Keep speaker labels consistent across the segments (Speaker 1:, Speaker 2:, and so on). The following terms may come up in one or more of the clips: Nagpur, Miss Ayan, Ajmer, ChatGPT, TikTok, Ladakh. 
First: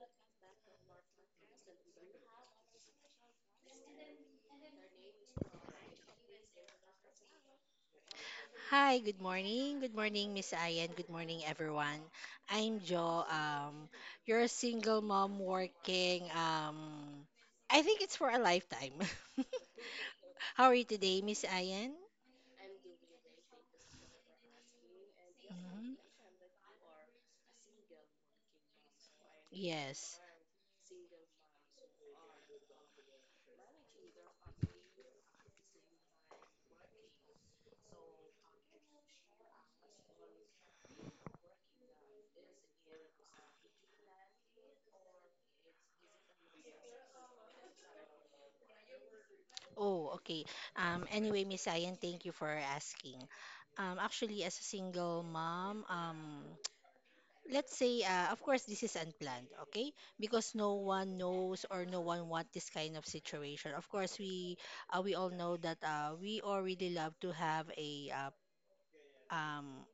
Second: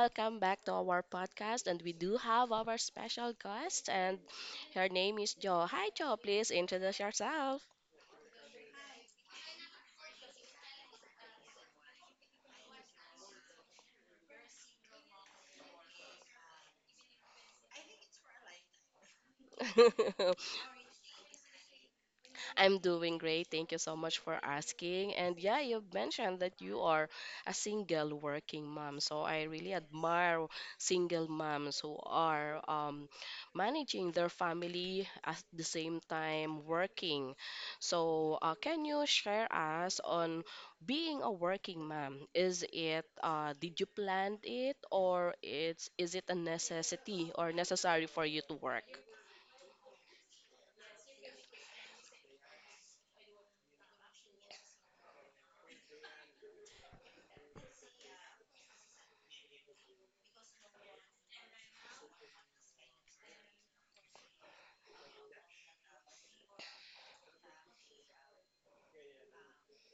Speaker 1: welcome back to our podcast, and we do have our special guest, and her name is Jo. Hi, Jo, please introduce yourself.
Speaker 2: Hi, good morning. Good morning, Miss Ayan. Good morning, everyone. I'm Jo. You're a single mom working. I think it's for a lifetime. How are you today, Miss Ayan?
Speaker 1: I'm doing great. Thank you so much for asking. And yeah, you've
Speaker 2: Mhm.
Speaker 1: mentioned that you are a single working mom. So I really
Speaker 2: Yes.
Speaker 1: admire single moms who are managing their family at the same time working. So can you share us on being a working mom? Is it did you plan it or it's is it a necessity or necessary for you to work?
Speaker 2: Oh, okay. Anyway, Miss Ayan, thank you for asking. Actually, as a single mom, let's say, of course, this is unplanned, okay? Because no one knows or no one wants this kind of situation. Of course, we all know that we all really love to have um,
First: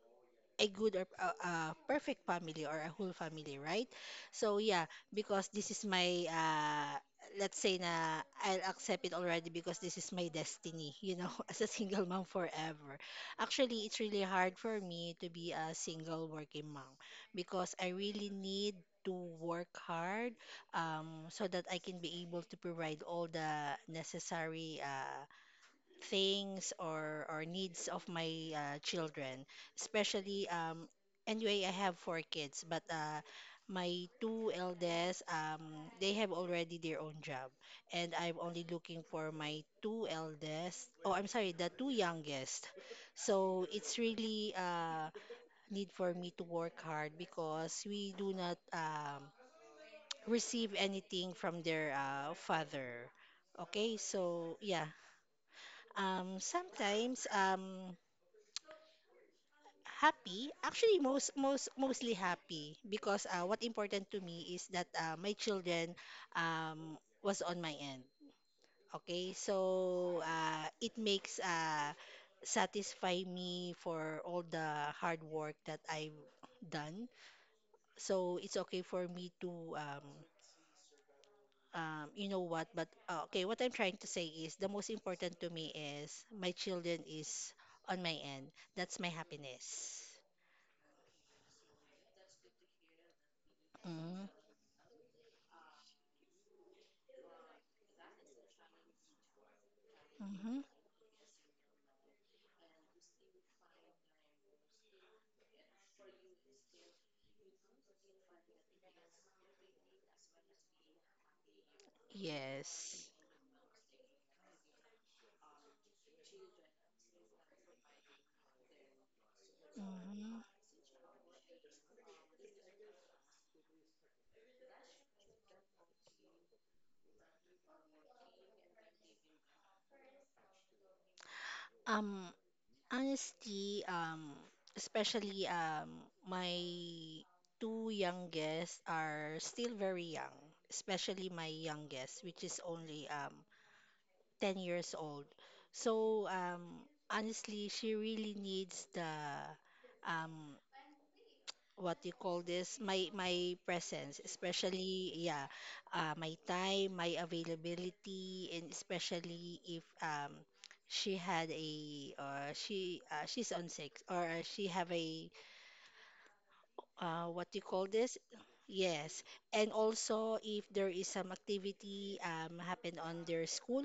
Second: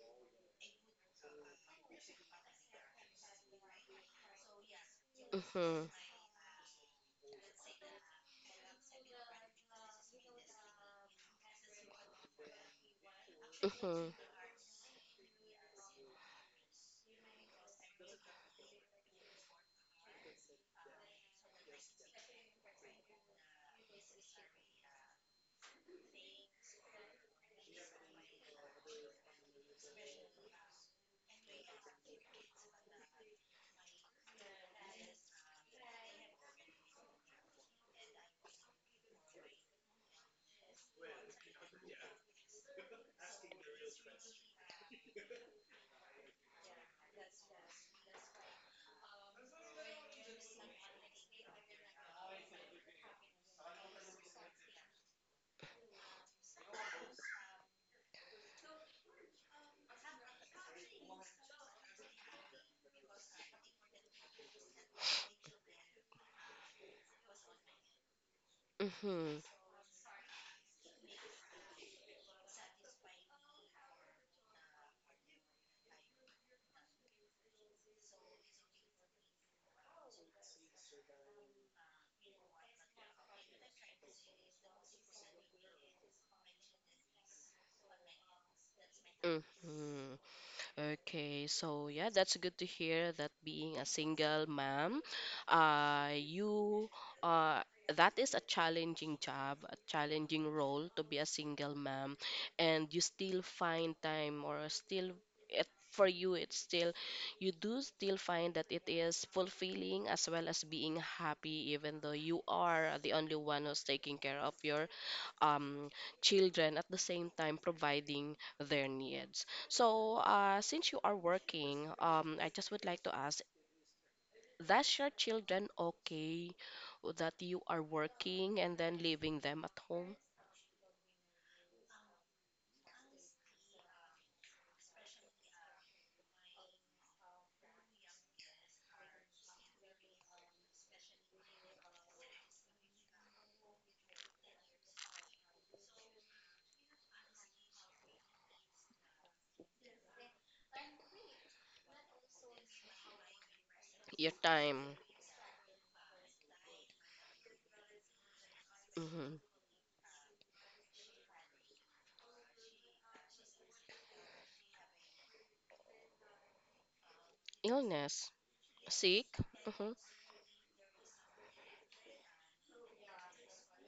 Speaker 2: a good or a perfect family or a whole family, right? So yeah, because this is
Speaker 1: Mm-hmm.
Speaker 2: my let's say na I'll accept it already because this is my destiny, you know, as a single mom forever. Actually, it's
Speaker 1: Mm-hmm.
Speaker 2: really hard for me to be a single working mom because I really need to work hard, so that I can be able to provide all the necessary things or needs of my children, especially anyway, I have four kids, but my two eldest, they have already their own job, and I'm only looking for my two eldest oh I'm sorry the two youngest. So it's really need for me to work hard because we do not receive anything from their father. Okay, so yeah, sometimes happy. Actually, mostly happy because what important to me is that my children um was on my end. Okay,
Speaker 1: Mm-hmm.
Speaker 2: so it makes satisfy me for all the hard work that I've done. So it's okay for me to you know what, but okay, what I'm trying to say is the most important to me is my children is on my end. That's my happiness.
Speaker 1: Mm-hmm. Okay, so yeah, that's good to hear that being a single
Speaker 2: Mm-hmm.
Speaker 1: mom, you uh, that is a challenging job, a challenging
Speaker 2: Mm-hmm.
Speaker 1: role to be a single mom, and you still find time or for you it's still you do still find that it is fulfilling as well as being happy even though you are the
Speaker 2: Yes.
Speaker 1: only one who's taking care of your um, children at the same time providing their needs. So,
Speaker 2: Hmm.
Speaker 1: since you are working, I just would like to ask, does your children okay that you are working and then leaving them at home?
Speaker 2: Um, Honestly, especially my two youngest are still very young, especially my youngest, which is only 10 years old. So honestly, she really needs the, um, what you call this, my presence,
Speaker 1: Your time,
Speaker 2: especially yeah, my time, my availability, and
Speaker 1: hmm
Speaker 2: especially if she had a, or she she's on six, or she have a what you call this?
Speaker 1: illness,
Speaker 2: Yes,
Speaker 1: sick,
Speaker 2: and
Speaker 1: hmm
Speaker 2: also if there is some activity happen on their school.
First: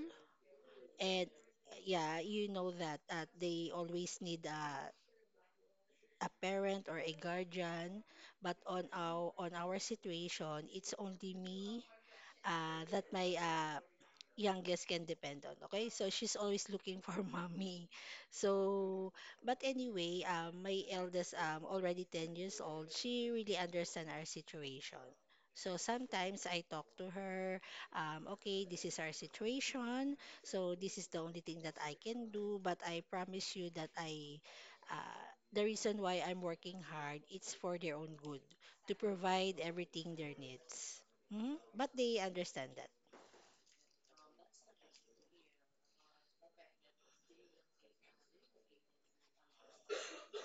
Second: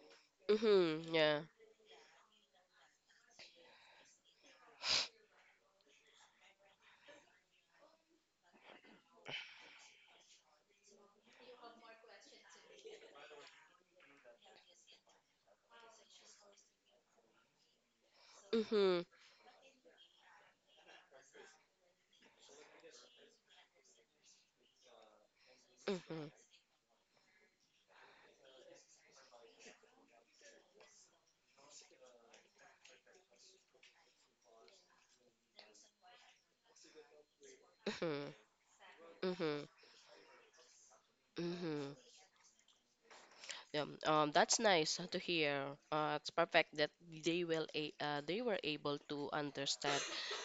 Speaker 1: hmm
Speaker 2: And
Speaker 1: yeah,
Speaker 2: yeah, you know that they always need a parent or a guardian, but on our situation, it's only me, that my youngest can depend on. Okay, so she's always looking for mommy.
Speaker 1: hmm
Speaker 2: So, but anyway, my eldest already 10 years old. She really understand our situation. So
Speaker 1: hmm
Speaker 2: sometimes I talk to her, okay, this is our situation. So this is the only thing that I can do, but I promise you that uh, the reason why I'm working hard, it's for their own good,
Speaker 1: hmm
Speaker 2: to provide
Speaker 1: hmm
Speaker 2: everything their needs. Mhm. But
Speaker 1: hmm.
Speaker 2: they understand that.
Speaker 1: Yeah, that's nice to hear. It's perfect that they will a they were able to understand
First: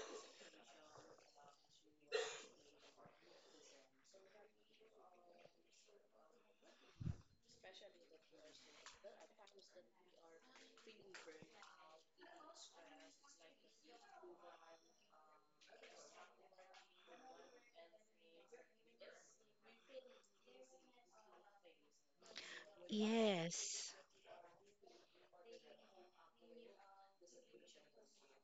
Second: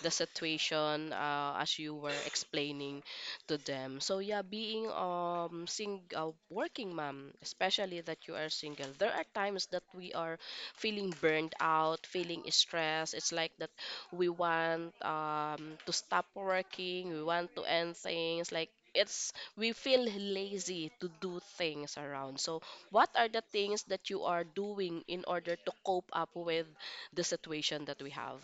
Speaker 1: the situation as you were explaining to them. So yeah, being sing working mom, especially that you are single, there are times that we are feeling burned out, feeling stressed. It's like that we want to stop working, we want to end things like. It's we feel lazy to do things around. So what are the things
Speaker 2: Yes.
Speaker 1: that you are doing in order to cope up with the situation that we have?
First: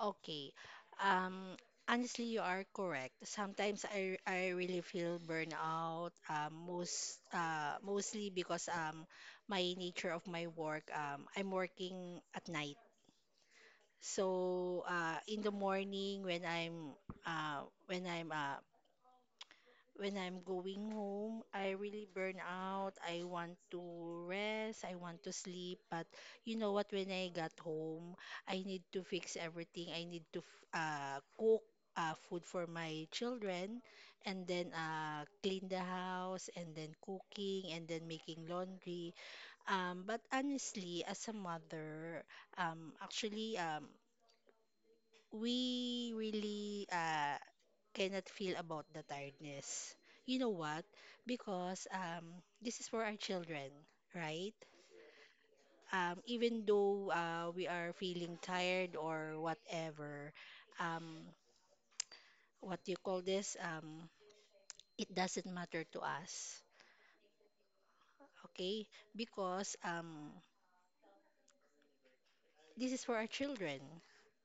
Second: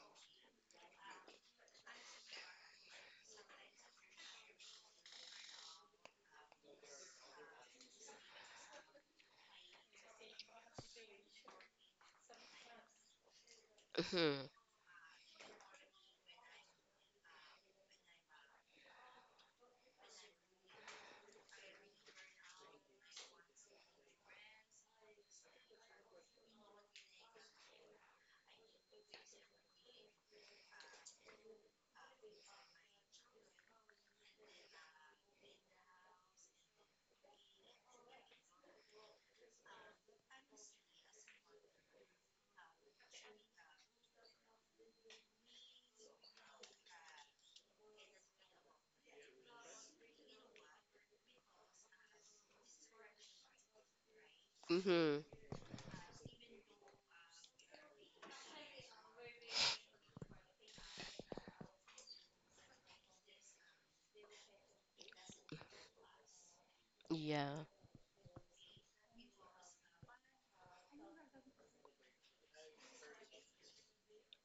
Speaker 2: Okay. Um, Honestly, you are correct. Sometimes I really feel burnout, mostly because my nature of my work, I'm working at night.
Speaker 1: Mm-hmm.
Speaker 2: So in the morning when I'm uh, when I'm when I'm going home, I really burn out. I want to rest. I want to sleep. But you know what? When I got home, I need to fix everything. I need to cook food for my children, and then clean the house, and then cooking, and then making laundry. But honestly, as a mother, um, actually, um, we really cannot feel about the tiredness. You know what? Because this is for our children, right?
Speaker 1: Mm-hmm.
Speaker 2: Even though we are feeling tired or whatever, um, what do you call this? It doesn't matter to us,
Speaker 1: Yeah.
Speaker 2: okay? Because this is for our children,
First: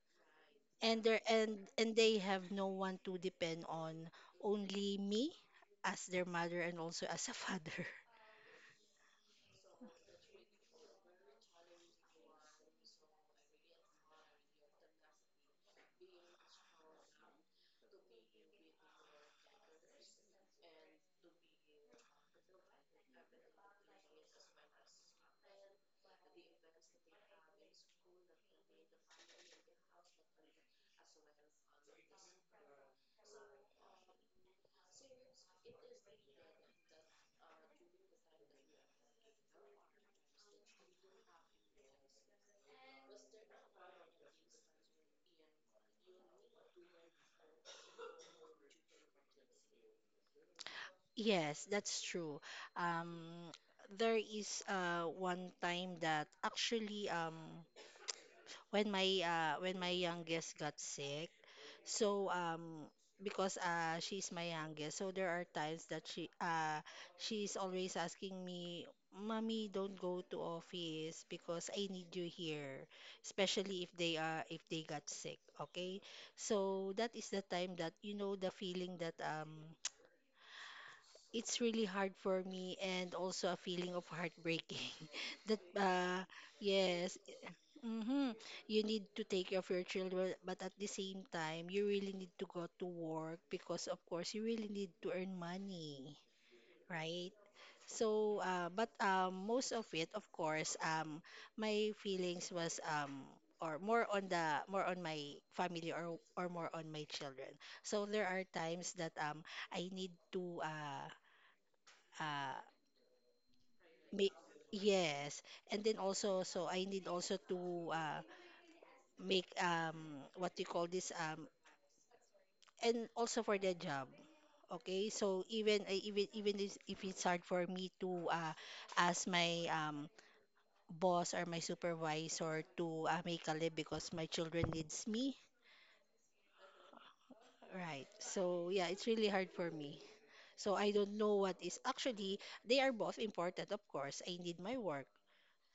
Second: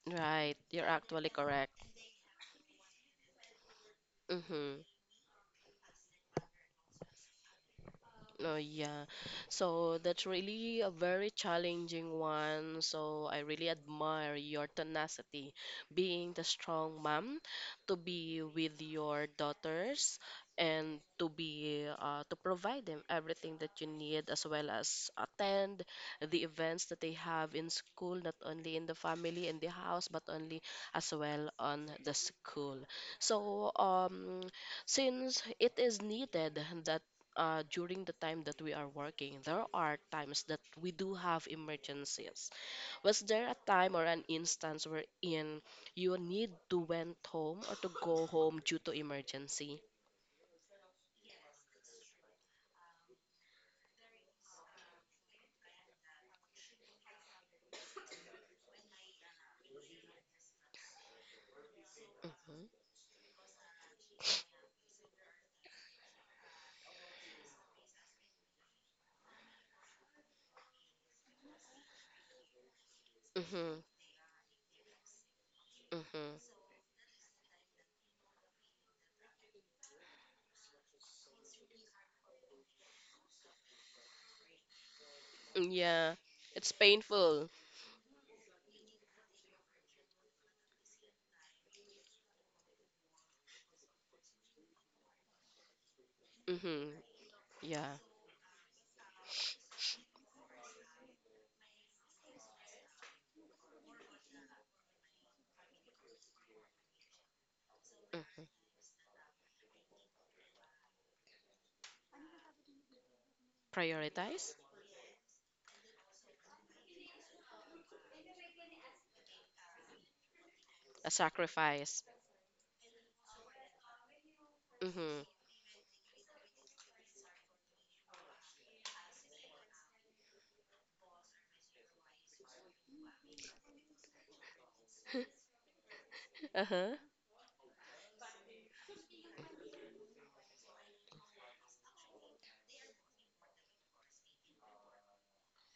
Speaker 1: Right. You're actually correct.
Speaker 2: and they have no one to depend on,
Speaker 1: Mm-hmm.
Speaker 2: only me as their mother, and also as a father.
Speaker 1: Oh, yeah. So that's really a very challenging one. So I really admire your tenacity, being the strong mom to be with your daughters and to be to provide them everything that you need as well as attend the events that they have in school, not only in the family in the house, but only as well on the school. So since it is needed that during the time that we are working, there are times that we do have emergencies. Was there a time or an instance wherein you need to went home or to go home due to emergency?
Speaker 2: Yes, that's true. Um, there is one time that actually, when my youngest got sick, so
Speaker 1: Mm-hmm.
Speaker 2: because she's my youngest, so there are times that she's always asking me, "Mommy, don't go to office because I need you here,"
Speaker 1: Mm-hmm.
Speaker 2: especially if they are if they got sick. Okay,
Speaker 1: Mm-hmm.
Speaker 2: so that is the time that you know the feeling that it's really hard for me, and also a feeling of heartbreaking that
Speaker 1: Yeah, it's
Speaker 2: yes,
Speaker 1: painful.
Speaker 2: mm-hmm, you need to take care of your children, but at the same time you really need to go to work because of course you really need to earn money,
Speaker 1: Mm-hmm.
Speaker 2: right?
Speaker 1: Yeah.
Speaker 2: So but most of it of course my feelings was or more on my family, or more on my children. So there
Speaker 1: Mm-hmm.
Speaker 2: are times that I need to uh, make,
Speaker 1: Prioritize?
Speaker 2: yes, and then also so I need also to make, what you call
Speaker 1: A
Speaker 2: this,
Speaker 1: sacrifice.
Speaker 2: and also for the job. Okay,
Speaker 1: Mm-hmm.
Speaker 2: so even I- even even if it's hard for me to ask my boss or my supervisor to make a leave because my children needs me,
Speaker 1: Uh-huh.
Speaker 2: right? So yeah, it's really hard for me, so I don't know what is actually, they are both important, of course I need my work,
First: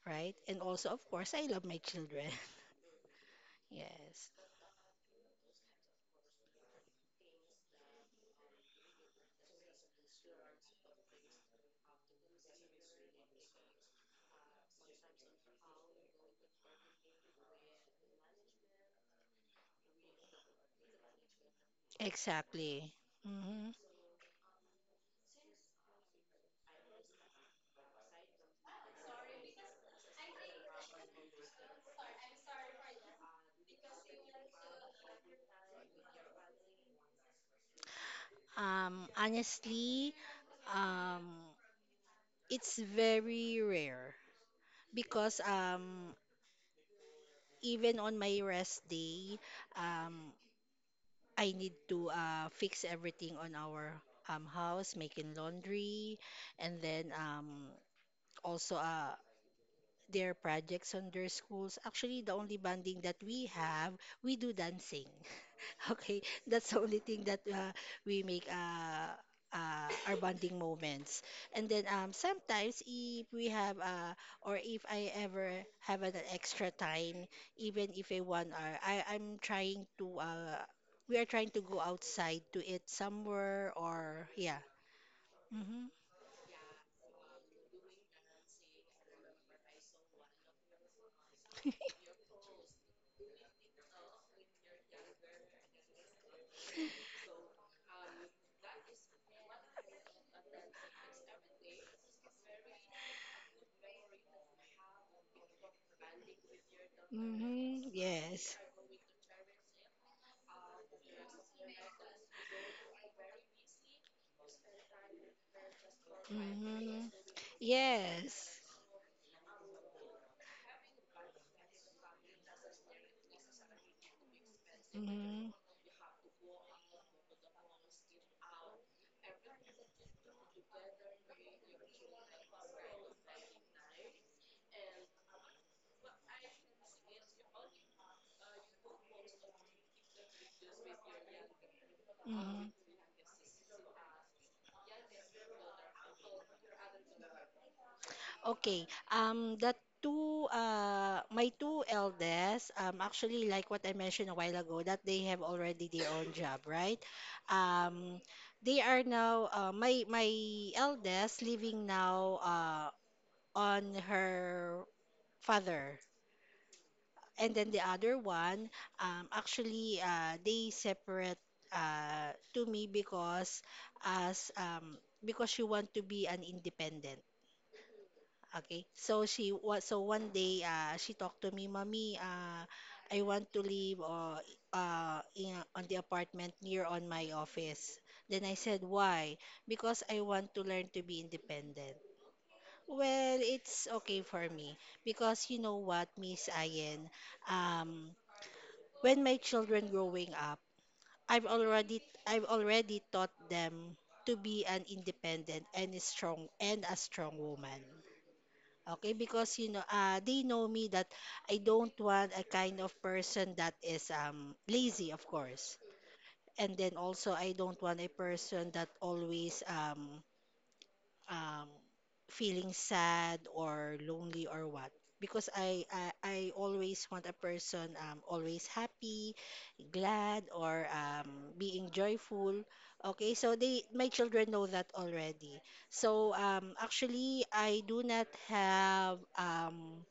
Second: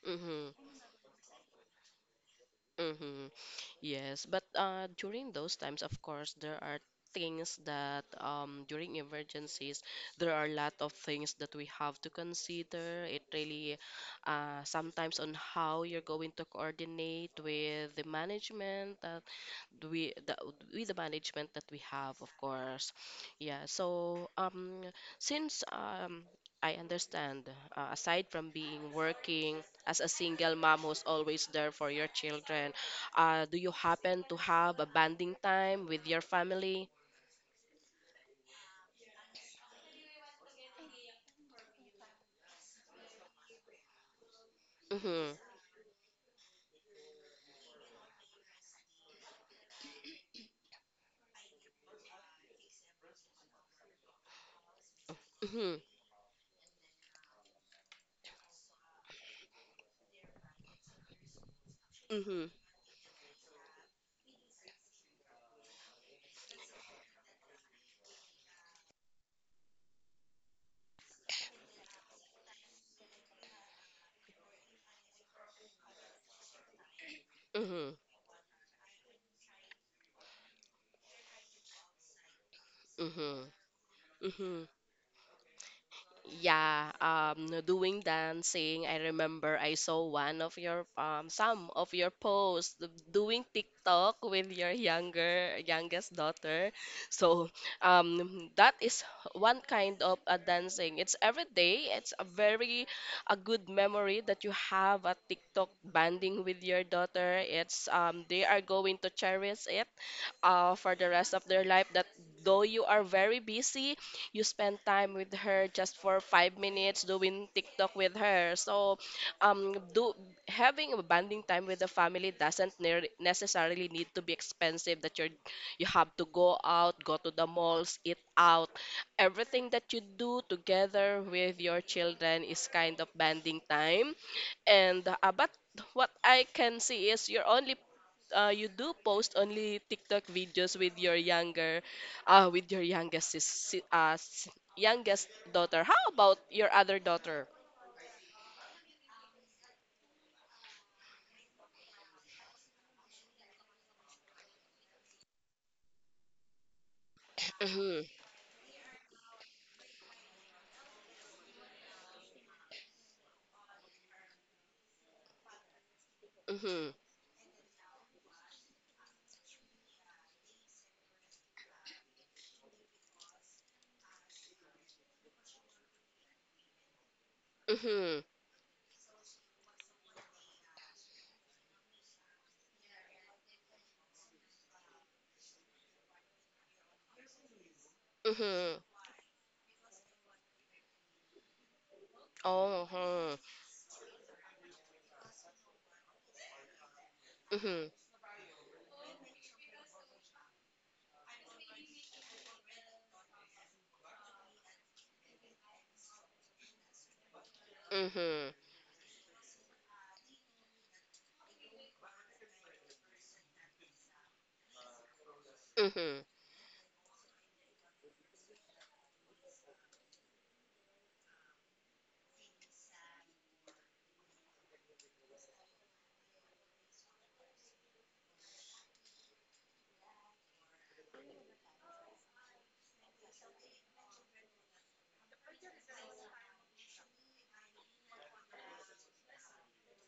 Speaker 2: right, and
Speaker 1: Mm-hmm.
Speaker 2: also of course I love my children.
Speaker 1: Mm-hmm. Yes,
Speaker 2: Yes.
Speaker 1: but during those times, of course, there are things that during emergencies, there are a lot of things that we have to consider. It really sometimes on how you're going to coordinate with the management, we the with the management that we have, of course.
Speaker 2: Exactly.
Speaker 1: Yeah,
Speaker 2: Hmm.
Speaker 1: so since I understand, aside from being working as a single mom who's always there for your children, do you happen to have a bonding time with your family?
Speaker 2: Honestly, um, it's very rare
Speaker 1: Mhm
Speaker 2: because even on my rest day, um, I need to fix everything on our house, making
Speaker 1: mhm
Speaker 2: laundry, and then also their projects on their schools. Actually, the
Speaker 1: mhm
Speaker 2: only bonding that we have, we do dancing. Okay, that's the only thing that we make our bonding moments. And then sometimes if we have or if I ever have an extra time, even
Speaker 1: mhm
Speaker 2: if a 1 hour, I'm trying to we are trying to go outside to eat
Speaker 1: mhm
Speaker 2: somewhere or yeah.
Speaker 1: mhm.
Speaker 2: Mm-hmm.
Speaker 1: Yeah, no doing dancing. I remember I saw one of your some of your posts d- doing TikTok with your younger youngest daughter. So, that is one kind of a dancing. It's every day. It's a very a good memory that you have a TikTok banding with your daughter. It's
Speaker 2: Mm-hmm.
Speaker 1: they
Speaker 2: Yes.
Speaker 1: are going to cherish it for the rest of their life, that though you are very busy, you spend time with her just for 5 minutes
Speaker 2: Mm-hmm.
Speaker 1: doing TikTok with her.
Speaker 2: Yes.
Speaker 1: So, do having a bonding time with the family doesn't ne- necessarily need to be expensive. That you're
Speaker 2: Mm-hmm.
Speaker 1: you have to go out, go to the malls, eat out. Everything that you do together with your children is kind of bonding time. And but what I can see is you do post only TikTok videos with your younger,
Speaker 2: Mm-hmm.
Speaker 1: with your youngest sis, si- youngest daughter. How about your other daughter?
Speaker 2: Okay. The two, my two eldest, actually, like what I mentioned a while ago, that they have already their own job, right?
Speaker 1: Mhm,
Speaker 2: Um, they are now, my eldest living now, on her father,
Speaker 1: mhm,
Speaker 2: and then the other one, actually, they separate, to me because as because she want to be an independent.
Speaker 1: mhm,
Speaker 2: Okay. So she was so one day she talked to me, "Mommy, I want to live in, on the apartment near on my office." Then I
Speaker 1: mhm.
Speaker 2: said, "Why?" Because I want to learn to be independent.
Speaker 1: Oh,
Speaker 2: Well,
Speaker 1: huh.
Speaker 2: it's okay for me because you know what, Miss Ayen,
Speaker 1: Mhm,
Speaker 2: um when my children growing up, I've already I've already taught them to be an independent, and a strong woman.
Speaker 1: mhm,
Speaker 2: Okay, because you know, they know me that I don't want a kind of person that is lazy, of course.
Speaker 1: mhm,
Speaker 2: And then also I don't want a person that always um feeling sad or lonely or what. Because I always want a person always happy, glad, or being joyful. Okay, so they my children know that already. So actually I do not have,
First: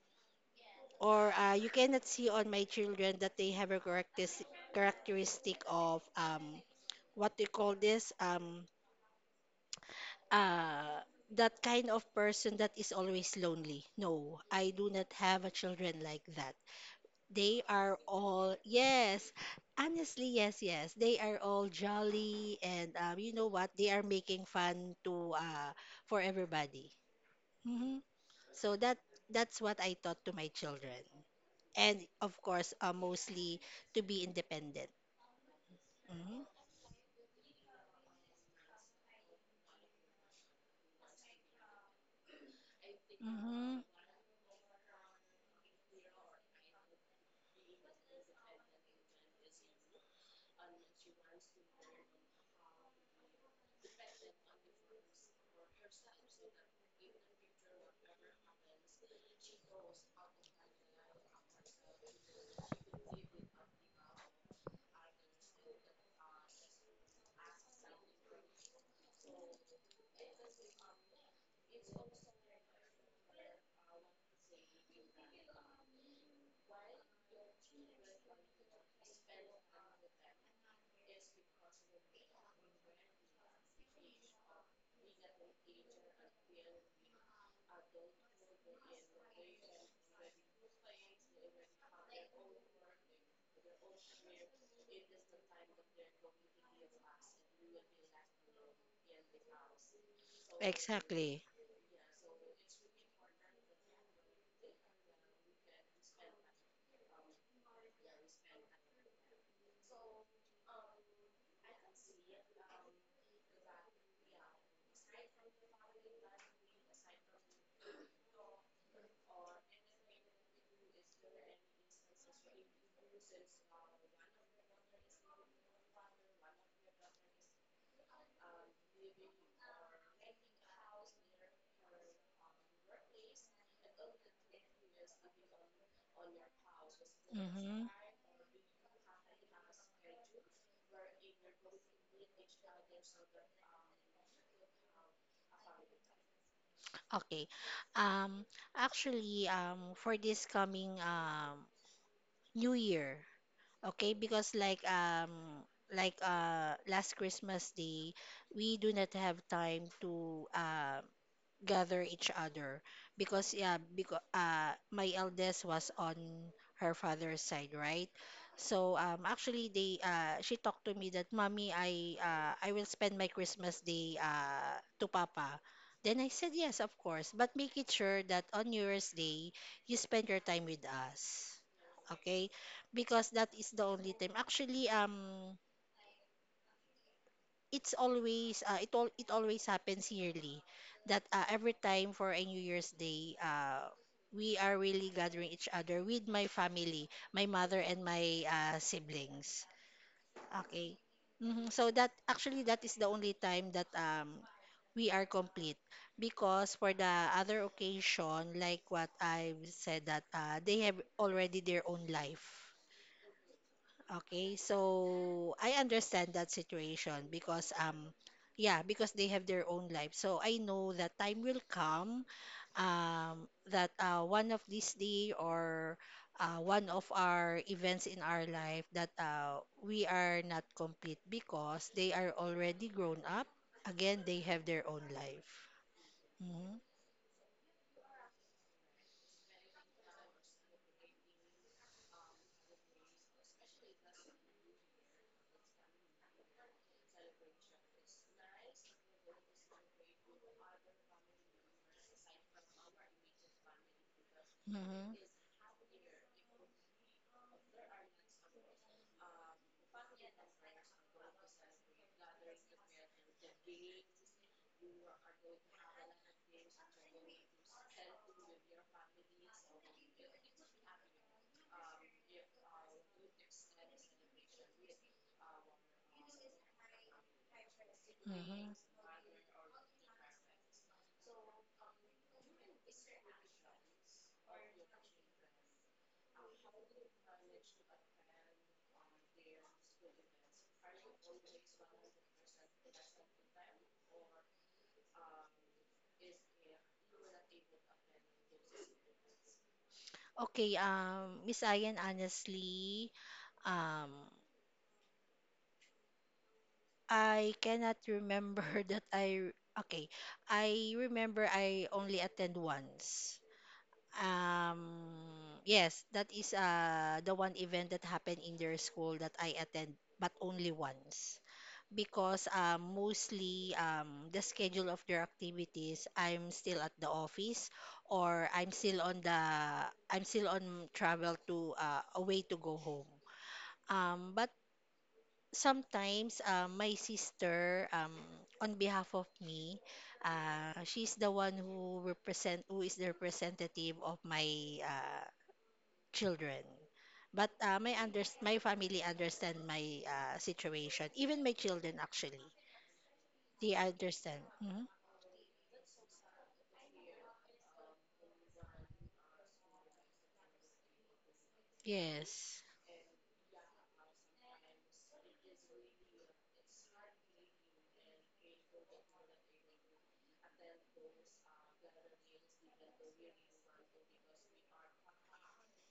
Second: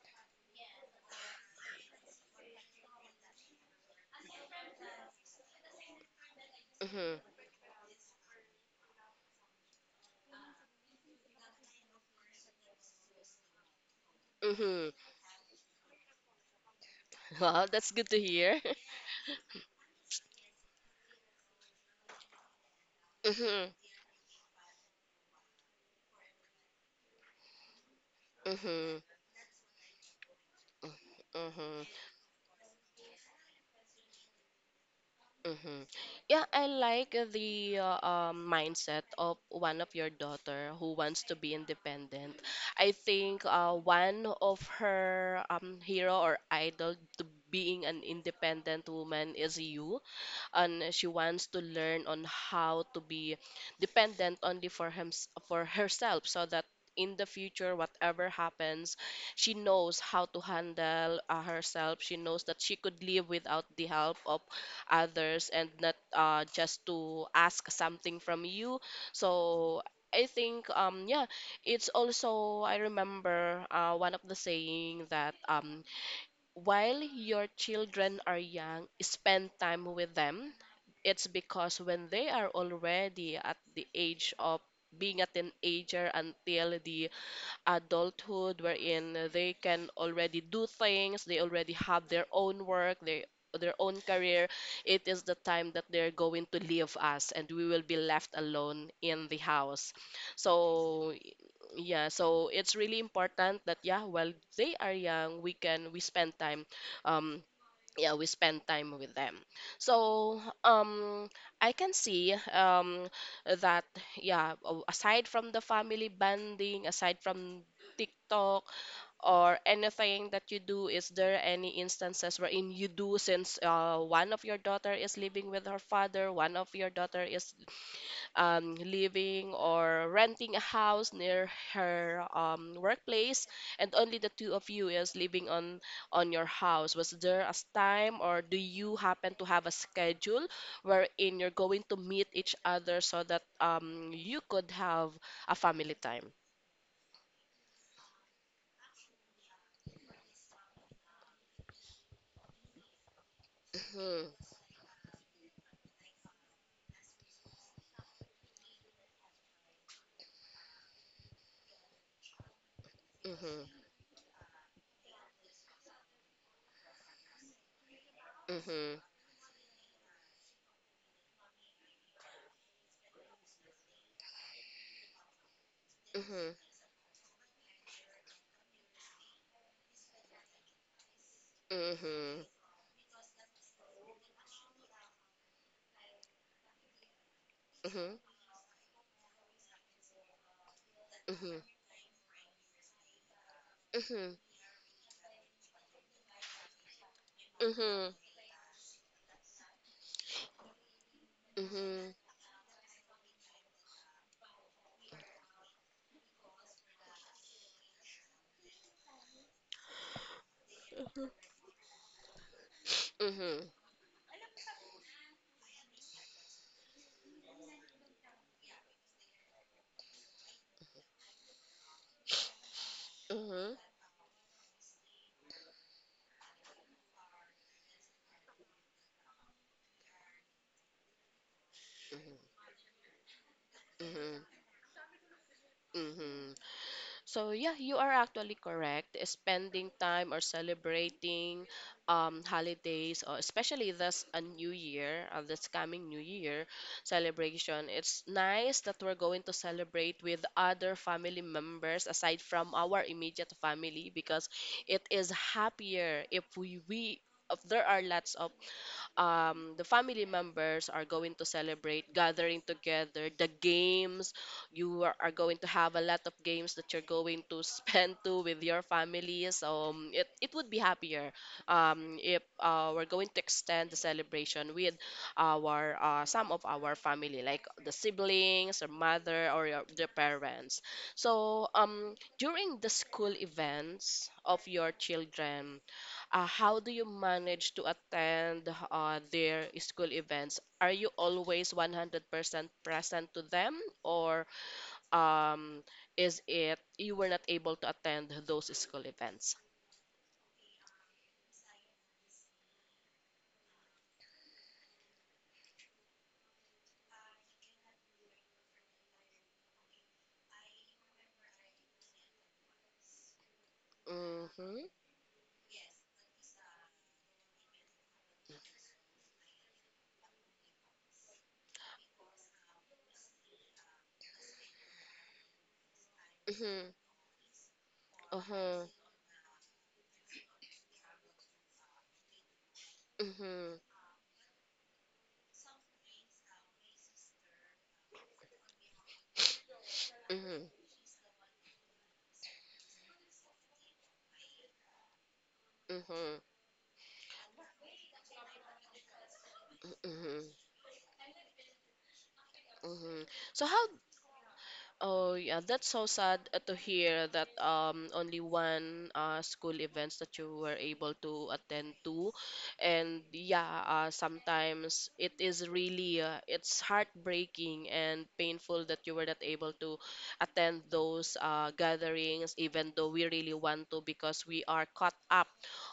Speaker 2: or you cannot see on my children that they have a characteristic of
Speaker 1: mhm,
Speaker 2: what do you call this, uh, that kind of person that is always lonely. No, I do
Speaker 1: mhm.
Speaker 2: not have a children like that. They
Speaker 1: Well, that's
Speaker 2: are
Speaker 1: good to
Speaker 2: all
Speaker 1: hear.
Speaker 2: yes, honestly, yes. They are all jolly, and you know what?
Speaker 1: Mhm,
Speaker 2: They are making fun to for everybody. Hmm. So
Speaker 1: mhm,
Speaker 2: that's what I taught to my children.
Speaker 1: mhm.
Speaker 2: And of course, mostly to be independent.
Speaker 1: Mm-hmm.
Speaker 2: Mhm.
Speaker 1: Yeah, I like the mindset of one of your daughter who wants to be independent. I think
Speaker 2: Mhm.
Speaker 1: one of her hero or idol to being an independent woman is you, and she wants to learn on how to be dependent only for him for herself, so that in the future whatever happens she knows how to handle herself, she knows that she could live without the help of others and not just to ask something from you. So I think yeah, it's also I remember one of the saying that while your children are young, spend time with them. It's because when they are already at the age of being a teenager until the adulthood wherein they can already do things, they already have their own work, they their own career, it is the time that they're going to leave us and we will be left alone in the house. So
Speaker 2: Exactly.
Speaker 1: yeah, so it's really important that yeah while they are young we spend time, um yeah, we spend time with them. So I can see that yeah, a- aside from the family bonding, aside from TikTok or anything that you do, is there any instances wherein you do, since one of your daughter is living with her father, one of your daughter is living or renting a house near her workplace, and only the two of you is living on your house. Was there a
Speaker 2: Mhm.
Speaker 1: time, or do you happen to have a schedule wherein you're going to meet each other so that you could have a family time?
Speaker 2: Okay. Um, Actually, for this coming New Year, okay,
Speaker 1: Mhm,
Speaker 2: because like last Christmas Day, we do not have time to gather each other because
Speaker 1: mhm,
Speaker 2: yeah because my eldest was on her father's side, right? So
Speaker 1: mhm,
Speaker 2: actually they she talked to me that, "Mommy, I will spend my Christmas day to papa." Then I said,
Speaker 1: mhm,
Speaker 2: "Yes, of course, but make it sure that on New Year's Day you spend your time with us."
Speaker 1: mhm,
Speaker 2: Okay, because that is the only time actually, it's
Speaker 1: mhm,
Speaker 2: always it always happens yearly that
Speaker 1: mhm,
Speaker 2: every time for a New Year's Day,
Speaker 1: mhm,
Speaker 2: we are really gathering each other with my family, my mother and
Speaker 1: mhm,
Speaker 2: my siblings. Okay. Mhm. So that
Speaker 1: mhm,
Speaker 2: actually that is the only time that we are complete, because for the other occasion, like what I've said, that they have already their own life.
Speaker 1: mhm,
Speaker 2: Okay, so I understand that situation, because yeah, because they have their own life. So I know that time will come um
Speaker 1: mhm,
Speaker 2: that one of these day or one of our events in our life that we are not complete because they are already grown up. Again, they
Speaker 1: mhm,
Speaker 2: have their own life.
Speaker 1: mhm, mhm.
Speaker 2: Mhm.
Speaker 1: So yeah, you are actually correct. Spending time or celebrating holidays, or especially this a new year, this coming new year celebration. It's nice that we're going to celebrate with other family members aside from our immediate family, because it
Speaker 2: Mhm.
Speaker 1: is happier if we if there are lots of, the family members are going to celebrate gathering together, the games you are going to have a lot of games that you're going to spend to with your families, it would be happier if we're going to extend the celebration with our some of our family like the
Speaker 2: Mhm.
Speaker 1: siblings or mother or your, the parents. So during the school events of your children, how do you manage to attend their school events? Are you always 100% present to them, or um, is it you were not able to attend those school events?
Speaker 2: Okay, Miss Ayan, honestly, um I cannot remember that I okay. I remember I only attend once.
Speaker 1: Mm-hmm.
Speaker 2: Um, yes, that is the one event that happened in their school that I attend, but only once. Because mostly, the schedule of their activities, I'm still
Speaker 1: Mm-hmm.
Speaker 2: at the office or
Speaker 1: Uh-huh.
Speaker 2: I'm still on travel to a way to go home.
Speaker 1: Mm-hmm.
Speaker 2: But sometimes, my sister, on behalf of me,
Speaker 1: Mm-hmm.
Speaker 2: she's the one who is the representative of my uh,
Speaker 1: Mm-hmm.
Speaker 2: children, but my under my family understand my
Speaker 1: Mm-hmm.
Speaker 2: situation, even my children actually
Speaker 1: Mm-hmm. So
Speaker 2: they
Speaker 1: how?
Speaker 2: understand. Mhm.
Speaker 1: Oh yeah, that's so sad to hear that only one school events that you were able to attend to,
Speaker 2: Yes.
Speaker 1: and yeah, sometimes it is really it's heartbreaking and painful that you were not able to attend those gatherings, even though we really want to because we are caught up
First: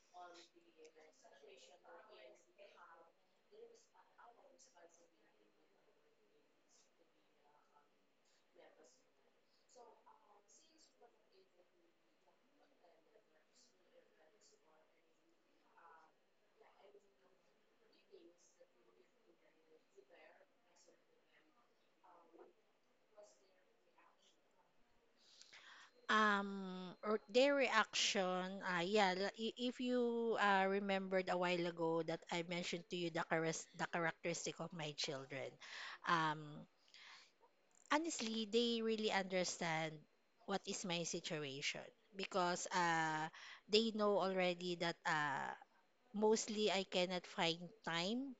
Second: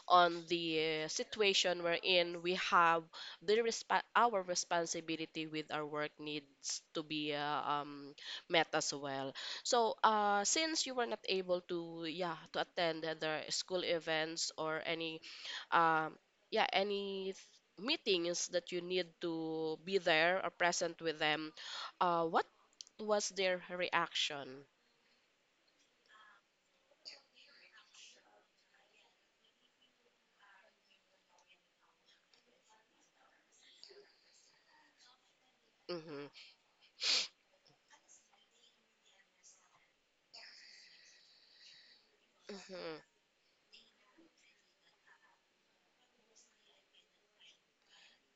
Speaker 1: on the situation we're in. We have the resp our responsibility with our work needs to be met as well. So, since you were not able to, yeah, to attend the school events or any, um, yeah, meetings that you need to be there or present with them, what was their reaction?
Speaker 2: or Their reaction, yeah, if you remembered a while ago that I mentioned to you the the characteristic of my children.
Speaker 1: Mm-hmm.
Speaker 2: um Honestly, they really understand what is my situation, because
Speaker 1: Mm-hmm.
Speaker 2: they know already that mostly I cannot find time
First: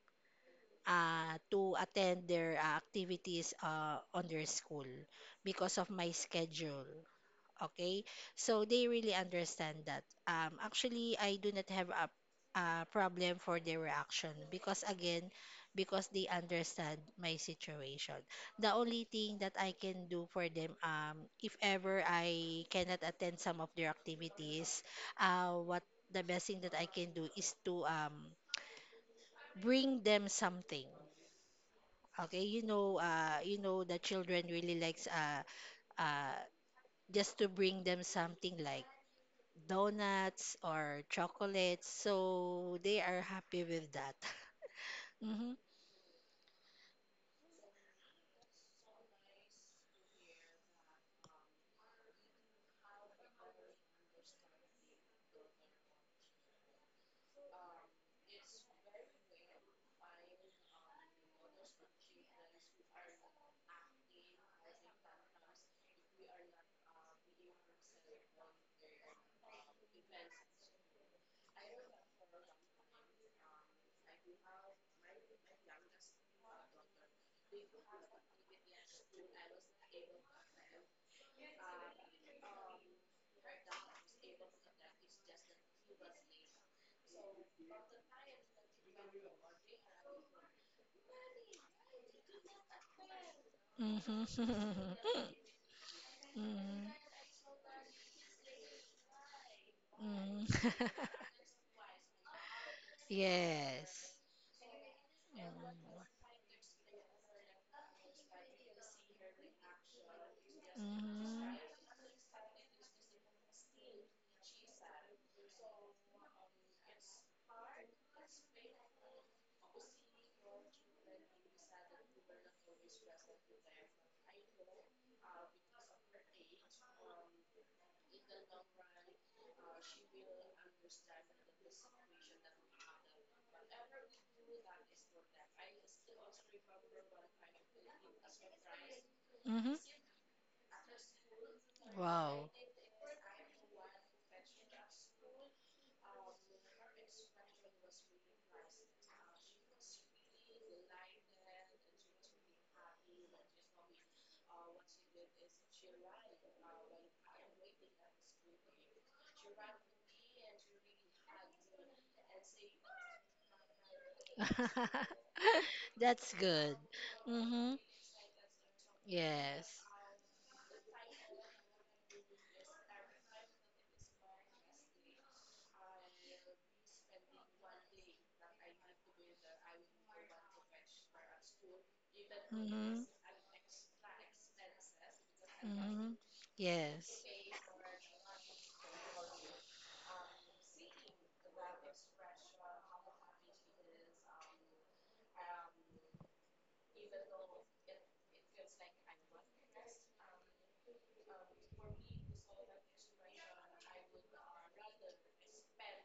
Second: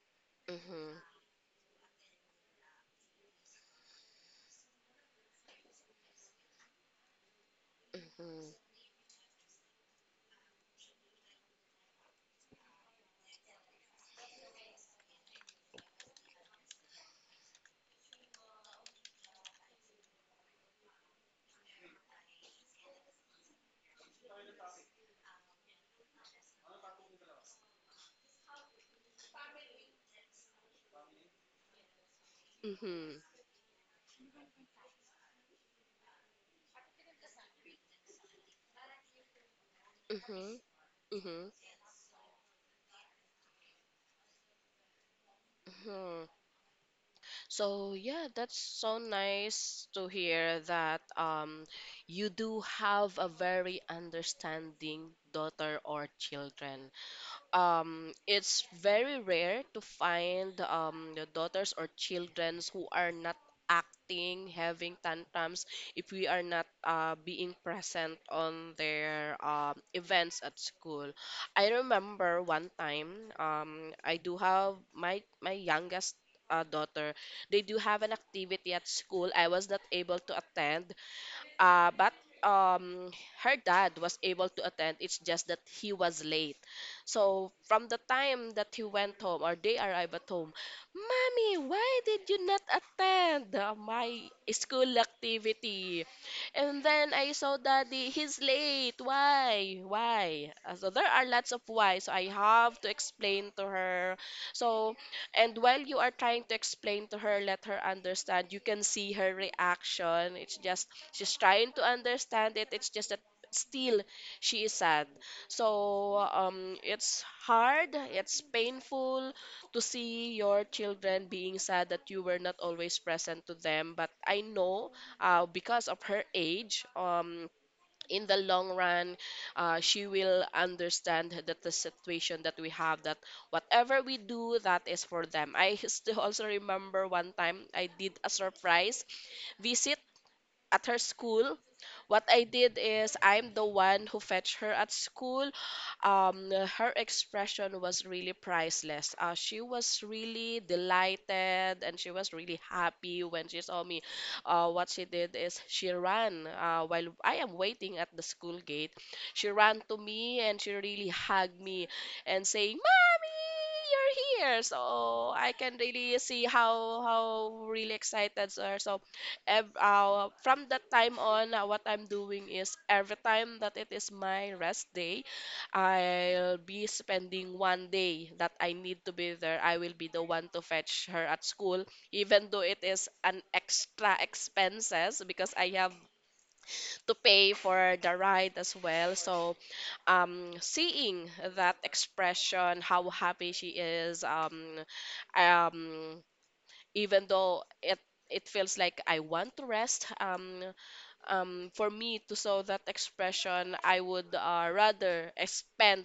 Speaker 1: Mm-hmm.
Speaker 2: to attend their activities on their school because of my schedule. Okay, so
Speaker 1: Mm-hmm.
Speaker 2: they really understand that. Actually, I do not have a problem for their reaction, because again, because they understand my situation. The only thing that I can do for them, if ever I cannot attend some of their activities, what the best thing that I can do is to, bring them something. Okay,
Speaker 1: Mm-hmm.
Speaker 2: the children really likes, uh, just to bring them something like donuts or
Speaker 1: Mm-hmm.
Speaker 2: chocolates. So they are happy with that. Hmm.
Speaker 1: Mm-hmm. So yeah, that's so nice to hear that you do have a very understanding daughter or children. It's very rare to find the daughters or childrens who are not acting, having tantrums if we are not being present on their events at school. I remember one time, I do have my youngest daughter. They do have an activity at school. I was not able to attend, but um, her dad was able to attend. It's just that he was late. So from the time that he went home or they arrived at home, "Mommy, why did you not attend
Speaker 2: Hmm.
Speaker 1: my school activity?" And
Speaker 2: Hmm.
Speaker 1: then I saw Daddy, he's late. Why?
Speaker 2: Hmm.
Speaker 1: Why? So there are lots of why. So I have to explain to
Speaker 2: Yes.
Speaker 1: her. So and while you are trying to explain to her, let her understand, you can see her reaction. It's just she's
Speaker 2: Mm-hmm.
Speaker 1: trying to understand it. It's just that still she is sad. So it's hard, it's painful to see your children being sad that you were not always present to them, but I know because of her age, in the long run she will understand that the situation that we have, that whatever we do that is for them. I still also remember one time I did a surprise
Speaker 2: Mm-hmm.
Speaker 1: visit at her school. What I
Speaker 2: Wow.
Speaker 1: did is I'm the one who fetched her at school. Her expression was really priceless. She was really delighted and she was really happy when she saw me. What she did is she ran, while I am waiting at the school gate. She ran to me and she really hugged me and saying, "Mommy, you're here!" So I can really
Speaker 2: That's
Speaker 1: see
Speaker 2: good.
Speaker 1: how
Speaker 2: Mm-hmm.
Speaker 1: really excited are. So
Speaker 2: Yes.
Speaker 1: from that time on, what I'm doing is every time that it is my rest day, I'll be spending one day that I need to be there. I will be the one to fetch her at school, even though it
Speaker 2: Mm-hmm.
Speaker 1: is an extra expenses because I have
Speaker 2: Mm-hmm.
Speaker 1: to
Speaker 2: Yes.
Speaker 1: pay for the ride as well. So, seeing that expression, how happy she is, um, even though it feels like I want to rest. For me to show that expression, I would, rather expend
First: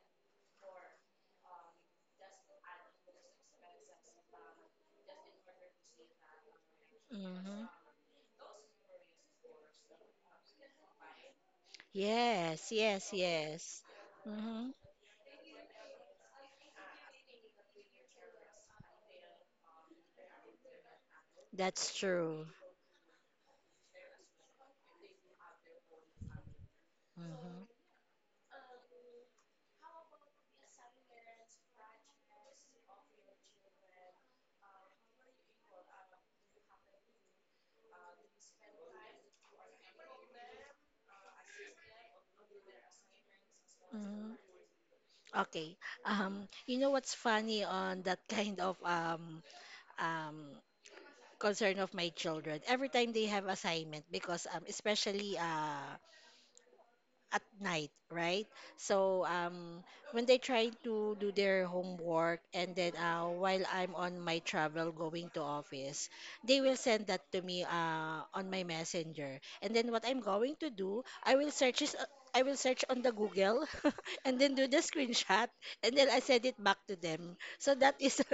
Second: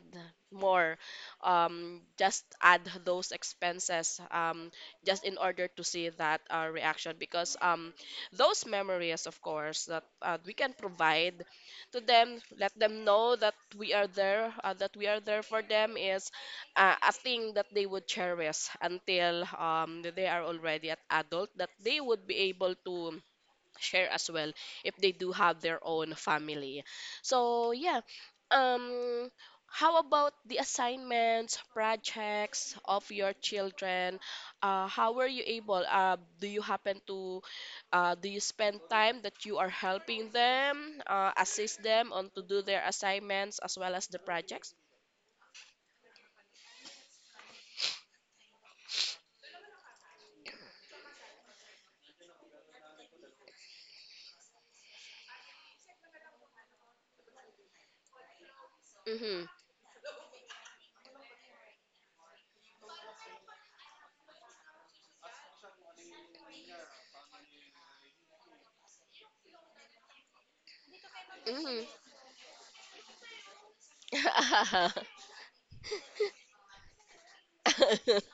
Speaker 1: more, just add those expenses, just in order to see that, reaction. Because,
Speaker 2: Mm-hmm.
Speaker 1: those memories, of course, that, we can provide to them,
Speaker 2: Yes,
Speaker 1: let them
Speaker 2: yes,
Speaker 1: know that
Speaker 2: yes.
Speaker 1: we are there,
Speaker 2: Mm-hmm.
Speaker 1: that we are there for them, is, a thing that they would cherish until, they are already at adult, that
Speaker 2: That's
Speaker 1: they would be
Speaker 2: true.
Speaker 1: able to share as well if they do have their own family. So yeah, um, how about the assignments, projects of your children? How were you able? Do you happen to, do you spend time that you are helping them, assist them on to do their assignments as well as the
Speaker 2: Mm-hmm.
Speaker 1: projects?
Speaker 2: Okay. You know what's funny on that kind of um concern of my children? Every time they have assignment, because especially at night, right? So,
Speaker 1: Mm-hmm.
Speaker 2: when they try to do their homework, and then while I'm on my travel going to office, they will send that to me on my messenger. And then what I'm going to do,
Speaker 1: Mm-hmm.
Speaker 2: I will search on the Google and then do the screenshot and then I send it back to them. So that is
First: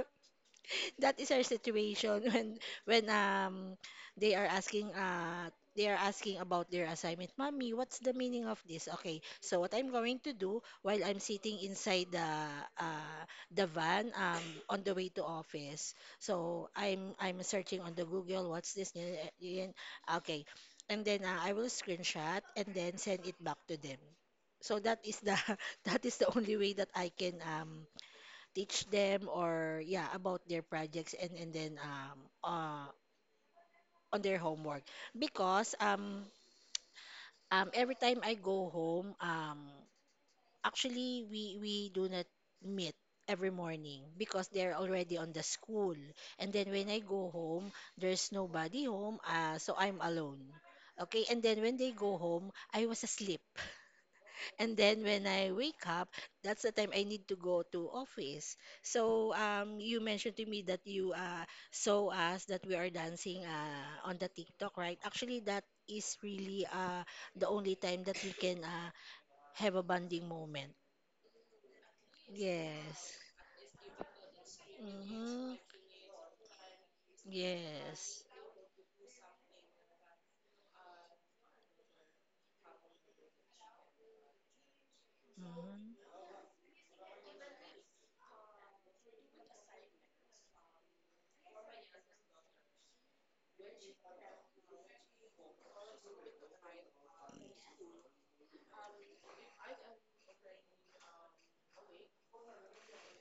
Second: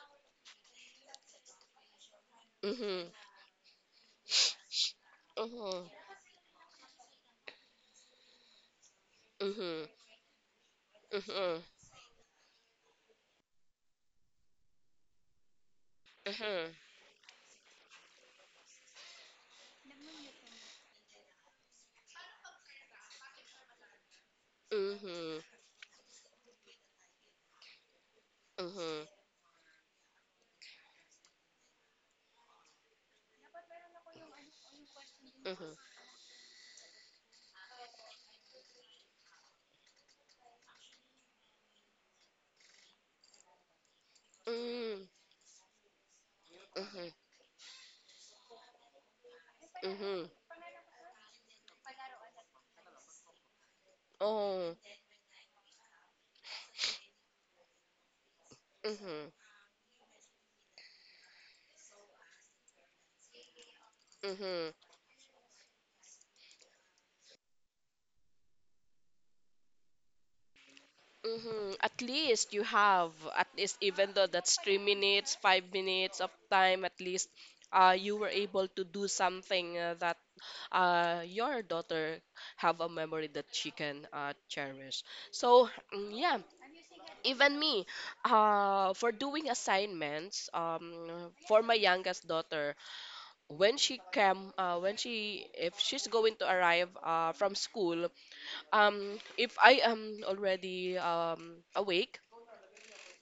Speaker 2: that is our situation when
Speaker 1: Mm-hmm. Mm-hmm.
Speaker 2: they are asking about their assignment. Mommy, what's the meaning of this? Okay, so what
Speaker 1: Mm-hmm.
Speaker 2: I'm going to do while I'm sitting inside uh, the van, on the way to office. So
Speaker 1: Mm-hmm.
Speaker 2: I'm searching on the Google, what's this? Okay. And then I will screenshot and then send it back to them. So that is
Speaker 1: Mhm.
Speaker 2: the that is the only way that I can, um, teach
Speaker 1: Mhm.
Speaker 2: them, or yeah, about their projects and then uh on their homework,
Speaker 1: Mhm.
Speaker 2: because every time I go home, actually we do not meet every morning because they're
Speaker 1: Mm.
Speaker 2: already on the school, and then when I
Speaker 1: Mhm.
Speaker 2: go home there's nobody home, so I'm
Speaker 1: Mhm.
Speaker 2: alone. Okay, and then when they go home I was asleep.
Speaker 1: Oh.
Speaker 2: And then when I wake up, that's the time I need to go to office.
Speaker 1: Mhm.
Speaker 2: So, you mentioned to me that you saw us that we are dancing on the
Speaker 1: Mhm.
Speaker 2: TikTok, right? Actually, that is really the only time that we can have a bonding moment.
Speaker 1: Mhm. At least you have
Speaker 2: Yes.
Speaker 1: at least, even though that's 3 minutes,
Speaker 2: Mm-hmm.
Speaker 1: 5 minutes of time at least, you
Speaker 2: Yes.
Speaker 1: were able to do something, that your daughter have a memory that she can cherish. So mm,
Speaker 2: Mm-hmm.
Speaker 1: yeah, even me, for doing assignments, for my youngest daughter, when she came, when she if she's going to arrive, from school, if I am already awake,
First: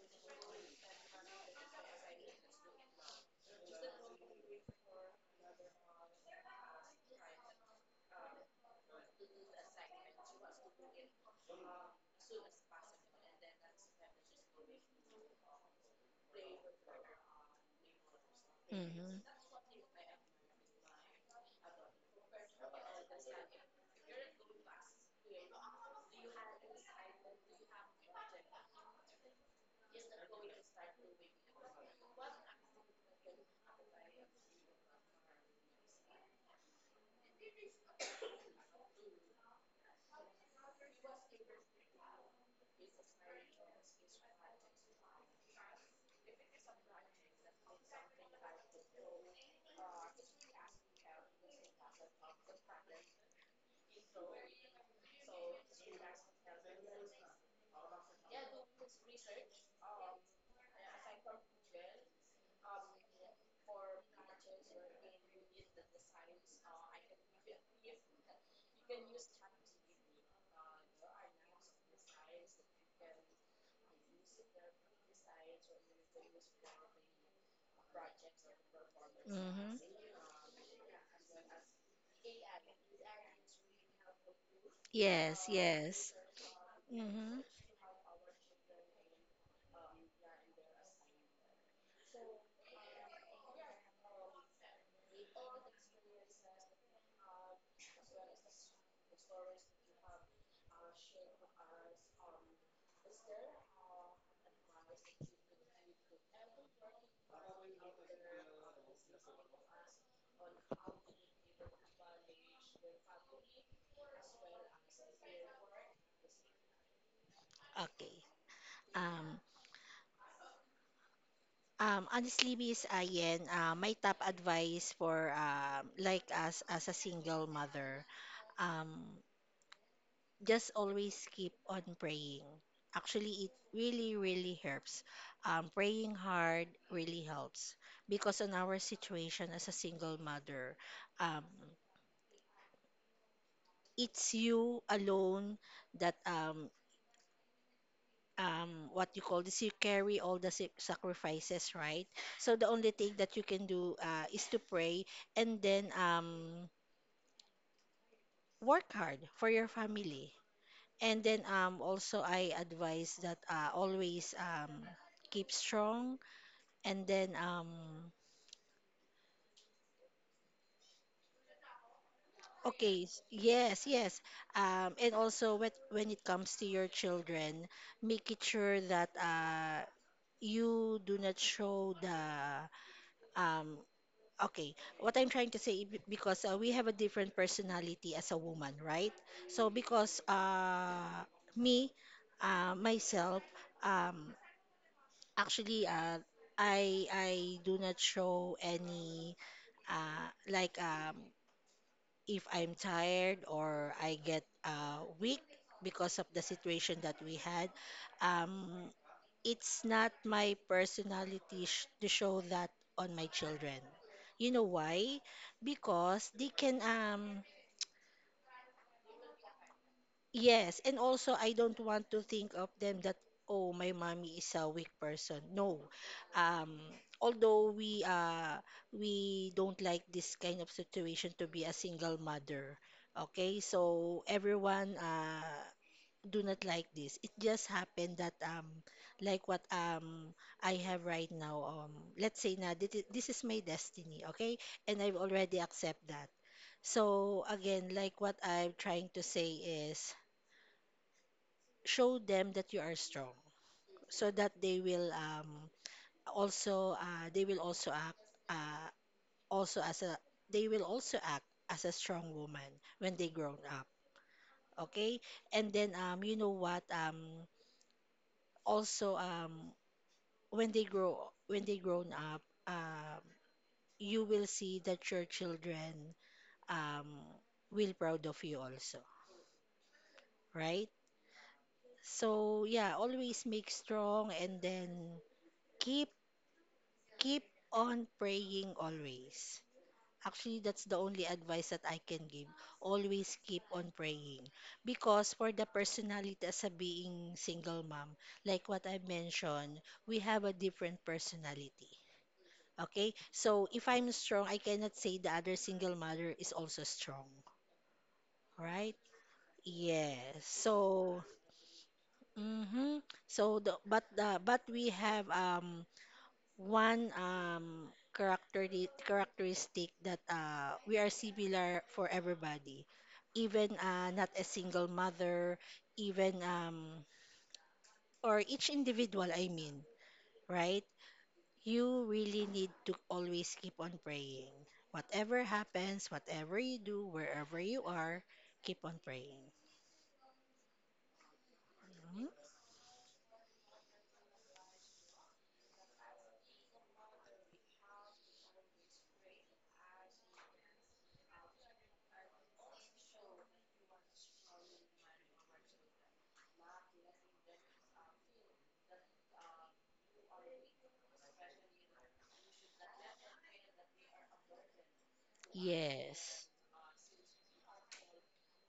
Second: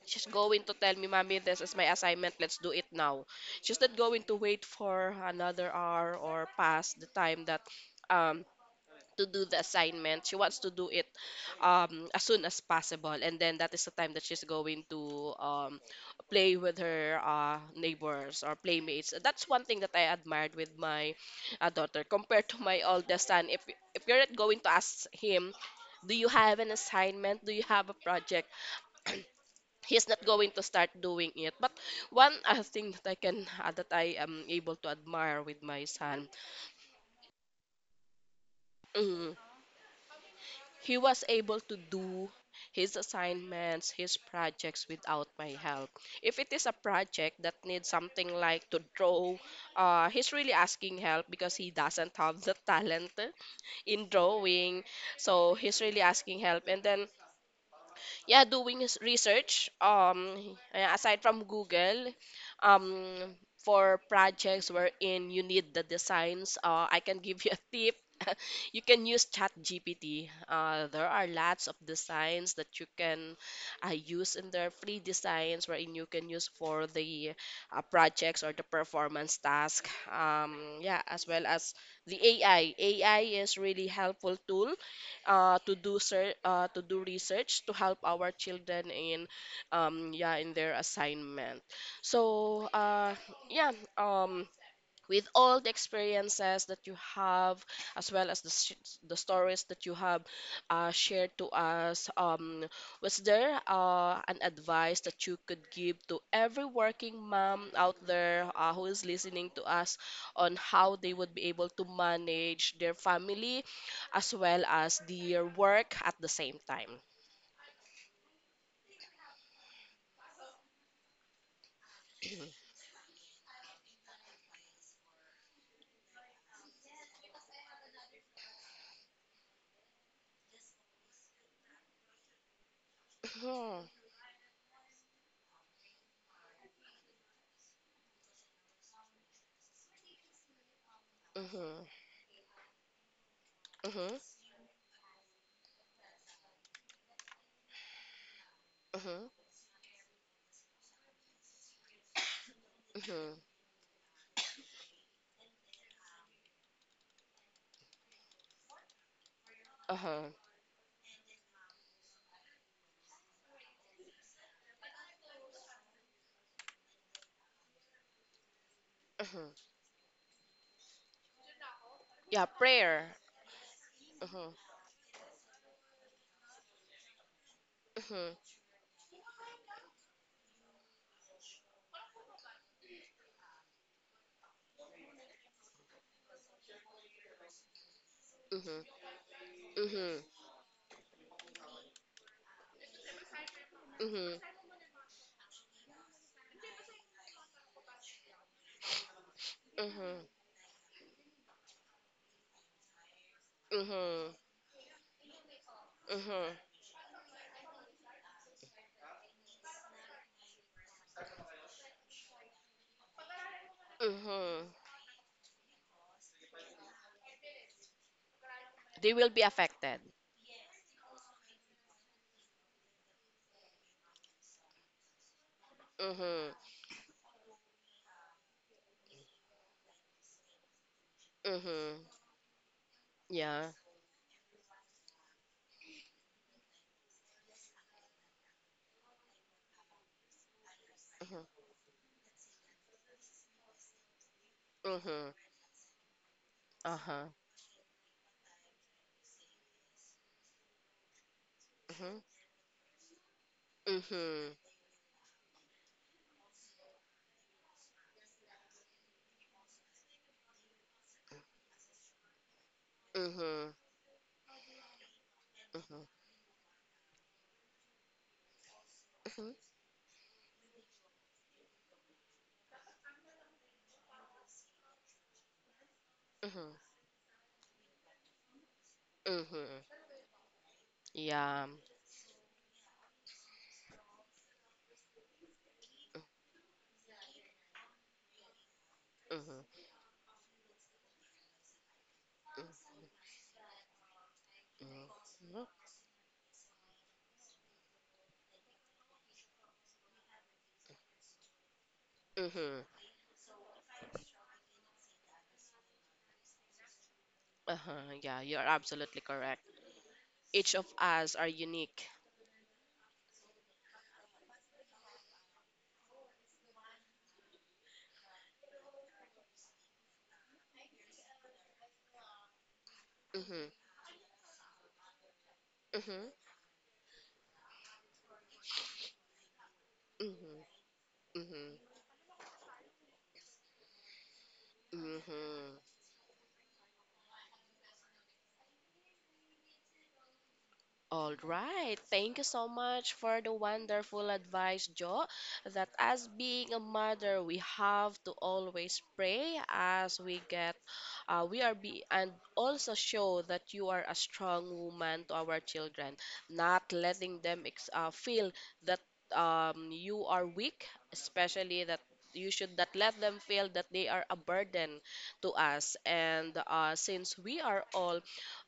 Speaker 1: she's going to tell me, "Mommy, this is my assignment, let's do it now." She's not going to wait for another hour or past the time that, um to do the assignment. She wants to do it, as soon as possible, and then that is the time that she's going to, play with her, neighbors or playmates.
Speaker 2: Mm-hmm.
Speaker 1: That's one thing that I admired with my, daughter, compared to my oldest son. If you're not going to ask him, do you have an assignment? Do you have a project? He's not going to start doing it. But one, thing that I can, that I am able to admire with my son. mm, He was able to do his assignments, his projects without my help. If it is a project that needs something like to draw, he's really asking help because he doesn't have the talent in drawing. So he's really asking help. And then yeah, doing research, yeah, aside from Google, um for projects wherein you need the designs, I can give you a tip. You can use ChatGPT. There are lots of designs that you can, use in their free designs wherein you can use for the, projects or the performance task,
Speaker 2: Mm-hmm.
Speaker 1: yeah, as well as the AI. AI is really helpful tool,
Speaker 2: Yes, yes.
Speaker 1: to do
Speaker 2: Mm-hmm.
Speaker 1: research to help our children in, yeah, in their assignment. So, yeah, um, with all the experiences that you have as well as the stories that you have, shared to us, was there, an advice that you could give to every working mom out there, who is listening to us on how they would be able to manage their family as well as their work at the same time?
Speaker 2: Okay. Um, honestly, Miss Ayen, my top advice for, like us as a single mother, um, just always keep on praying. Actually, it
Speaker 1: Mhm,
Speaker 2: really, really helps. Praying hard really helps, because on our situation as a single mother, um,
Speaker 1: mhm, mhm,
Speaker 2: it's you alone that, what you
Speaker 1: mhm,
Speaker 2: call this, you carry all the sacrifices, right? So the only thing that
Speaker 1: mhm,
Speaker 2: you can do, is to pray, and then work hard for your
Speaker 1: uh-huh,
Speaker 2: family, and then also I advise that, always, keep strong, and then
Speaker 1: mhm. Yeah,
Speaker 2: okay,
Speaker 1: prayer.
Speaker 2: yes, yes,
Speaker 1: Mhm,
Speaker 2: and also when it comes to your children, make
Speaker 1: mhm.
Speaker 2: it sure that you do not show the um okay, what I'm trying to say, because we have a different personality as a woman,
Speaker 1: Mhm.
Speaker 2: right? So because
Speaker 1: Mhm.
Speaker 2: me, myself, um,
Speaker 1: Mhm.
Speaker 2: actually, I do not show any,
Speaker 1: Mhm.
Speaker 2: like, if I'm tired or I
Speaker 1: Mhm.
Speaker 2: get, weak because of the
Speaker 1: Mhm.
Speaker 2: situation that we had. Um, it's not my personality to show that on my children. You
Speaker 1: Mhm.
Speaker 2: know why? Because they can,
Speaker 1: They will be affected.
Speaker 2: yes, and also I don't want to think of them that, oh, my mommy is a weak person. No.
Speaker 1: Mhm.
Speaker 2: Um, although we don't like this kind of situation to be a
Speaker 1: Mhm.
Speaker 2: single mother. Okay?
Speaker 1: Yeah.
Speaker 2: So everyone do not like this. It just happened that, like what, I have right
Speaker 1: Mhm.
Speaker 2: now, let's say na, this is my destiny, okay? And I've
Speaker 1: Mhm.
Speaker 2: already accept that.
Speaker 1: Uh-huh.
Speaker 2: So again, like what I'm trying to say is, show
Speaker 1: Mhm.
Speaker 2: them that you are strong, so that
Speaker 1: Mhm.
Speaker 2: they will, also, they will also act, uh also as a, they will also act as a strong woman when they grown
Speaker 1: Mhm.
Speaker 2: up, okay? And then,
Speaker 1: Mhm.
Speaker 2: you know what, also,
Speaker 1: Mhm.
Speaker 2: when they grow when they grown up, um, you will see that your children,
Speaker 1: Mhm.
Speaker 2: um, will proud of you also,
Speaker 1: Mhm.
Speaker 2: right?
Speaker 1: Yeah.
Speaker 2: So yeah, always make strong, and then keep
Speaker 1: Mhm.
Speaker 2: keep on praying always.
Speaker 1: Mhm.
Speaker 2: Actually, that's the only advice that I can give. Always keep on praying. Because for
Speaker 1: Mhm.
Speaker 2: the personality as a being single mom, like what I mentioned, we have a different personality.
Speaker 1: Mhm.
Speaker 2: Okay? So if I'm strong, I cannot say the other single mother is also strong,
Speaker 1: Uh-huh. Yeah, you're
Speaker 2: right?
Speaker 1: absolutely correct.
Speaker 2: Yes.
Speaker 1: Each of
Speaker 2: So,
Speaker 1: us are unique.
Speaker 2: mhm. So the but we have, one, characteristic that we are similar for everybody. Even
Speaker 1: Mhm.
Speaker 2: not a single mother,
Speaker 1: Mhm.
Speaker 2: even, or each individual I mean,
Speaker 1: Mhm.
Speaker 2: right?
Speaker 1: Mhm.
Speaker 2: You really need to always keep on praying. Whatever
Speaker 1: Mhm.
Speaker 2: happens, whatever you do, wherever you are, keep on praying.
Speaker 1: All right.
Speaker 2: Mhm.
Speaker 1: Thank you so much for the wonderful advice, Jo. That as being a mother, we have to always pray as we get, and also show that you are a strong woman to our children, not letting them ex feel that, you are weak, especially that you should not let them feel that they are a burden to us.
Speaker 2: Yes.
Speaker 1: And since we are all,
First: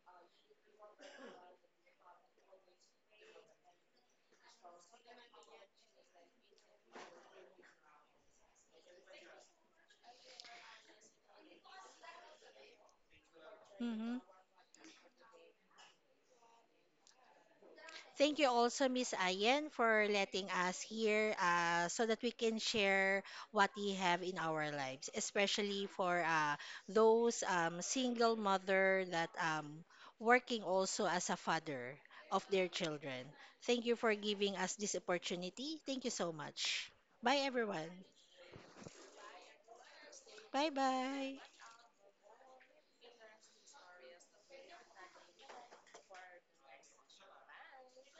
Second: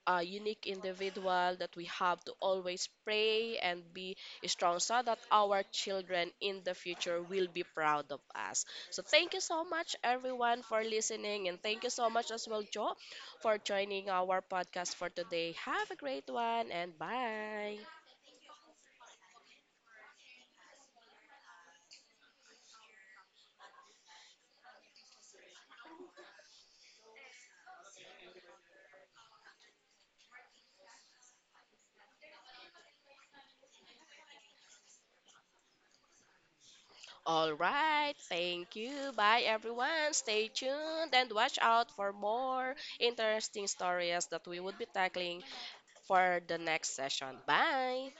Speaker 1: unique individual, that we have to always pray and be strong so that our children in the future will be proud of us. So thank you so much everyone for listening, and thank you so much as well, Joe, for joining our podcast for today. Have a great one and bye.
Speaker 2: Thank you also, Miss Ayen, for letting us here, so that we can share what we have in our lives, especially for, those, single mother that, working also as a father of their children. Thank you for giving us this opportunity. Thank you so much. Bye,
Speaker 1: All
Speaker 2: everyone.
Speaker 1: right, thank you. Bye everyone. Stay
Speaker 2: Bye
Speaker 1: tuned and
Speaker 2: bye.
Speaker 1: watch out for more interesting stories that we would be tackling for the next session. Bye.